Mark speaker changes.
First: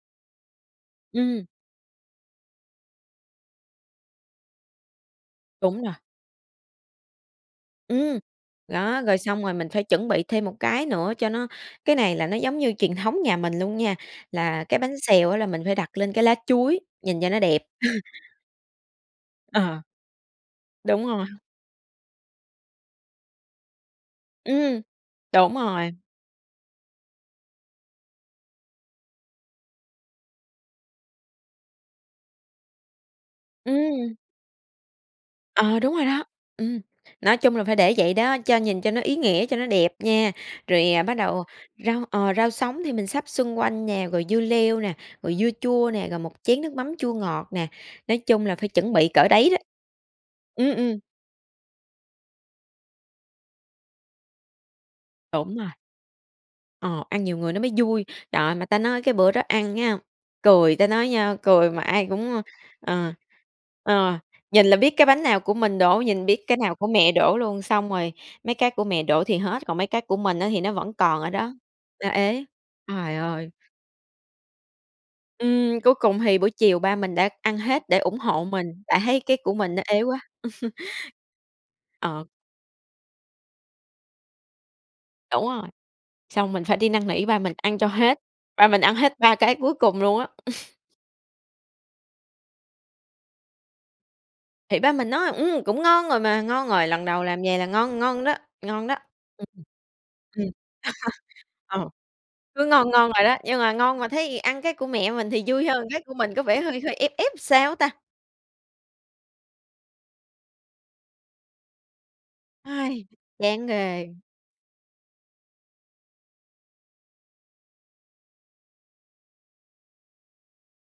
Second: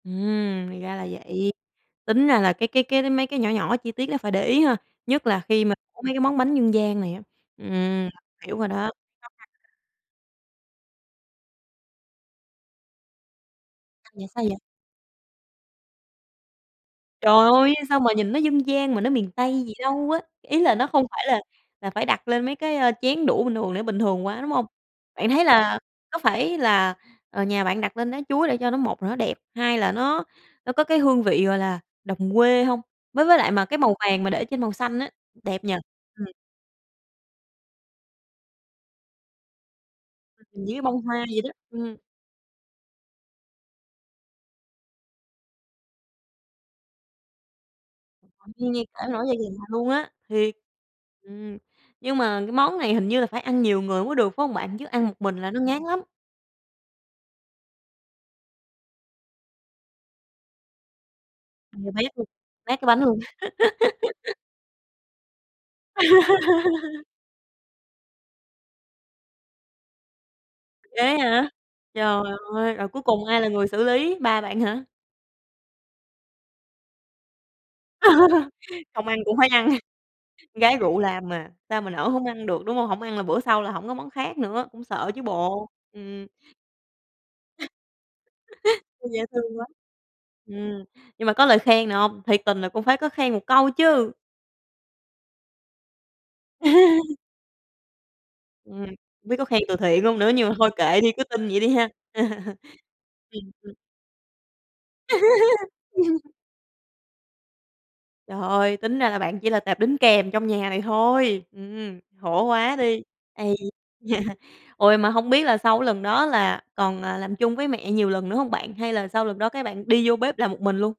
Speaker 1: Ừm, thì ra là
Speaker 2: Ừm.
Speaker 1: vậy. Tính ra là cái cái cái mấy cái nhỏ nhỏ chi tiết đó phải để ý ha. Nhất là khi mà
Speaker 2: Đúng rồi.
Speaker 1: mấy cái món bánh dân gian này á. Ừm,
Speaker 2: Ừm,
Speaker 1: hiểu rồi đó.
Speaker 2: đó rồi
Speaker 1: Khó
Speaker 2: xong
Speaker 1: khăn
Speaker 2: rồi mình phải chuẩn bị thêm một cái nữa cho nó cái này là nó giống như truyền thống nhà mình luôn nha.
Speaker 1: À vậy, sao vậy?
Speaker 2: Là cái bánh xèo á là mình phải đặt lên cái lá chuối nhìn cho
Speaker 1: Trời
Speaker 2: nó đẹp.
Speaker 1: ơi, sao mà nhìn nó dân gian mà nó miền Tây gì
Speaker 2: Ờ.
Speaker 1: đâu á. Ý là nó không
Speaker 2: Đúng
Speaker 1: phải
Speaker 2: rồi.
Speaker 1: là là phải đặt lên mấy cái, a, chén đũa bình thường để bình thường quá, đúng hông?
Speaker 2: Ừm,
Speaker 1: Bạn thấy
Speaker 2: đúng
Speaker 1: là
Speaker 2: rồi.
Speaker 1: có phải là, ờ, nhà bạn đặt lên lá chuối để cho nó, một là nó đẹp, hai là nó nó có cái hương vị, gọi là, đồng quê hông? Với với lại mà cái màu
Speaker 2: Ừm.
Speaker 1: vàng mà để trên màu xanh á, đẹp nhỉ?
Speaker 2: Ờ, đúng rồi đó.
Speaker 1: Ừm.
Speaker 2: Ừm, nói chung là phải để vậy đó, cho nhìn cho nó ý nghĩa cho nó đẹp nha.
Speaker 1: Như
Speaker 2: Rồi,
Speaker 1: bông
Speaker 2: à, bắt
Speaker 1: hoa vậy
Speaker 2: đầu
Speaker 1: đó. Ừm.
Speaker 2: rau ờ, rau sống thì mình sắp xung quanh nè, rồi dưa leo nè, rồi dưa chua nè, rồi một chén nước mắm chua ngọt nè, nói chung là, phải
Speaker 1: Thiên nhiên,
Speaker 2: chuẩn
Speaker 1: đã
Speaker 2: bị
Speaker 1: nổi
Speaker 2: cỡ
Speaker 1: da gà
Speaker 2: đấy đó.
Speaker 1: luôn á, thiệt.
Speaker 2: Ừm, ừm.
Speaker 1: Ừm, nhưng mà cái món này hình như là phải ăn nhiều người mới được phải hông bạn, chứ ăn một mình là
Speaker 2: Đúng
Speaker 1: nó
Speaker 2: rồi.
Speaker 1: ngán lắm.
Speaker 2: Ờ, ăn nhiều người nó mới vui. Trời ơi, mà ta nói cái bữa đó ăn nha, cười ta nói nha, cười mà
Speaker 1: Be
Speaker 2: ai
Speaker 1: bét luôn,
Speaker 2: cũng, ơ,
Speaker 1: nát cái bánh
Speaker 2: ờ,
Speaker 1: luôn
Speaker 2: ờ,
Speaker 1: á.
Speaker 2: nhìn là biết cái bánh nào của mình đổ, nhìn biết cái nào của mẹ đổ luôn. Xong rồi mấy cái của mẹ đổ thì hết, còn mấy cái của mình á thì nó vẫn
Speaker 1: Ghê
Speaker 2: còn ở
Speaker 1: vậy!
Speaker 2: đó. Nó
Speaker 1: Trời
Speaker 2: ế,
Speaker 1: ơi, rồi cuối
Speaker 2: trời
Speaker 1: cùng ai là
Speaker 2: ơi.
Speaker 1: người xử lý, ba bạn hả?
Speaker 2: Ừm, cuối cùng thì buổi chiều ba mình đã ăn hết để ủng hộ mình tại
Speaker 1: Không
Speaker 2: thấy
Speaker 1: ăn cũng
Speaker 2: cái
Speaker 1: phải
Speaker 2: của
Speaker 1: ăn,
Speaker 2: mình nó ế quá.
Speaker 1: con gái rượu làm mà. Sao mà nỡ
Speaker 2: Ờ.
Speaker 1: hổng ăn được, đúng hông? Hổng ăn là bữa sau là hổng có món khác nữa, cũng sợ chứ
Speaker 2: Đúng rồi,
Speaker 1: bộ, ừm.
Speaker 2: xong mình phải đi năn nỉ ba mình ăn cho hết, ba mình ăn hết
Speaker 1: Dễ
Speaker 2: 3 cái
Speaker 1: thương quá.
Speaker 2: cuối cùng luôn á.
Speaker 1: Ừm, nhưng mà có lời khen nào hông? Thiệt tình là cũng phải có khen một câu chứ.
Speaker 2: Thì ba mình nói: "Ừm, cũng ngon rồi mà ngon rồi, lần đầu làm vầy là ngon, ngon đó,
Speaker 1: Ừm,
Speaker 2: ngon
Speaker 1: không
Speaker 2: đó."
Speaker 1: biết có
Speaker 2: Ừm.
Speaker 1: khen từ thiện không nữa,
Speaker 2: Ừm.
Speaker 1: nhưng mà thôi kệ đi, cứ tin vậy đi
Speaker 2: Ờ,
Speaker 1: ha.
Speaker 2: cứ ngon, ngon rồi đó.
Speaker 1: Ừm,
Speaker 2: Nhưng mà
Speaker 1: ừm.
Speaker 2: ngon mà thấy ăn cái của mẹ mình thì vui hơn, cái của mình có vẻ hơi hơi ép ép sao á ta?
Speaker 1: Trời ơi, tính ra là bạn chỉ là tệp đính kèm trong nhà này thôi. Ừm, khổ quá đi. Ấy
Speaker 2: Chán
Speaker 1: da.
Speaker 2: ghê.
Speaker 1: Ôi mà hông biết là sau lần đó là còn, à, làm chung với mẹ nhiều lần nữa hông bạn hay là sau lần đó các bạn đi vô bếp làm một mình luôn?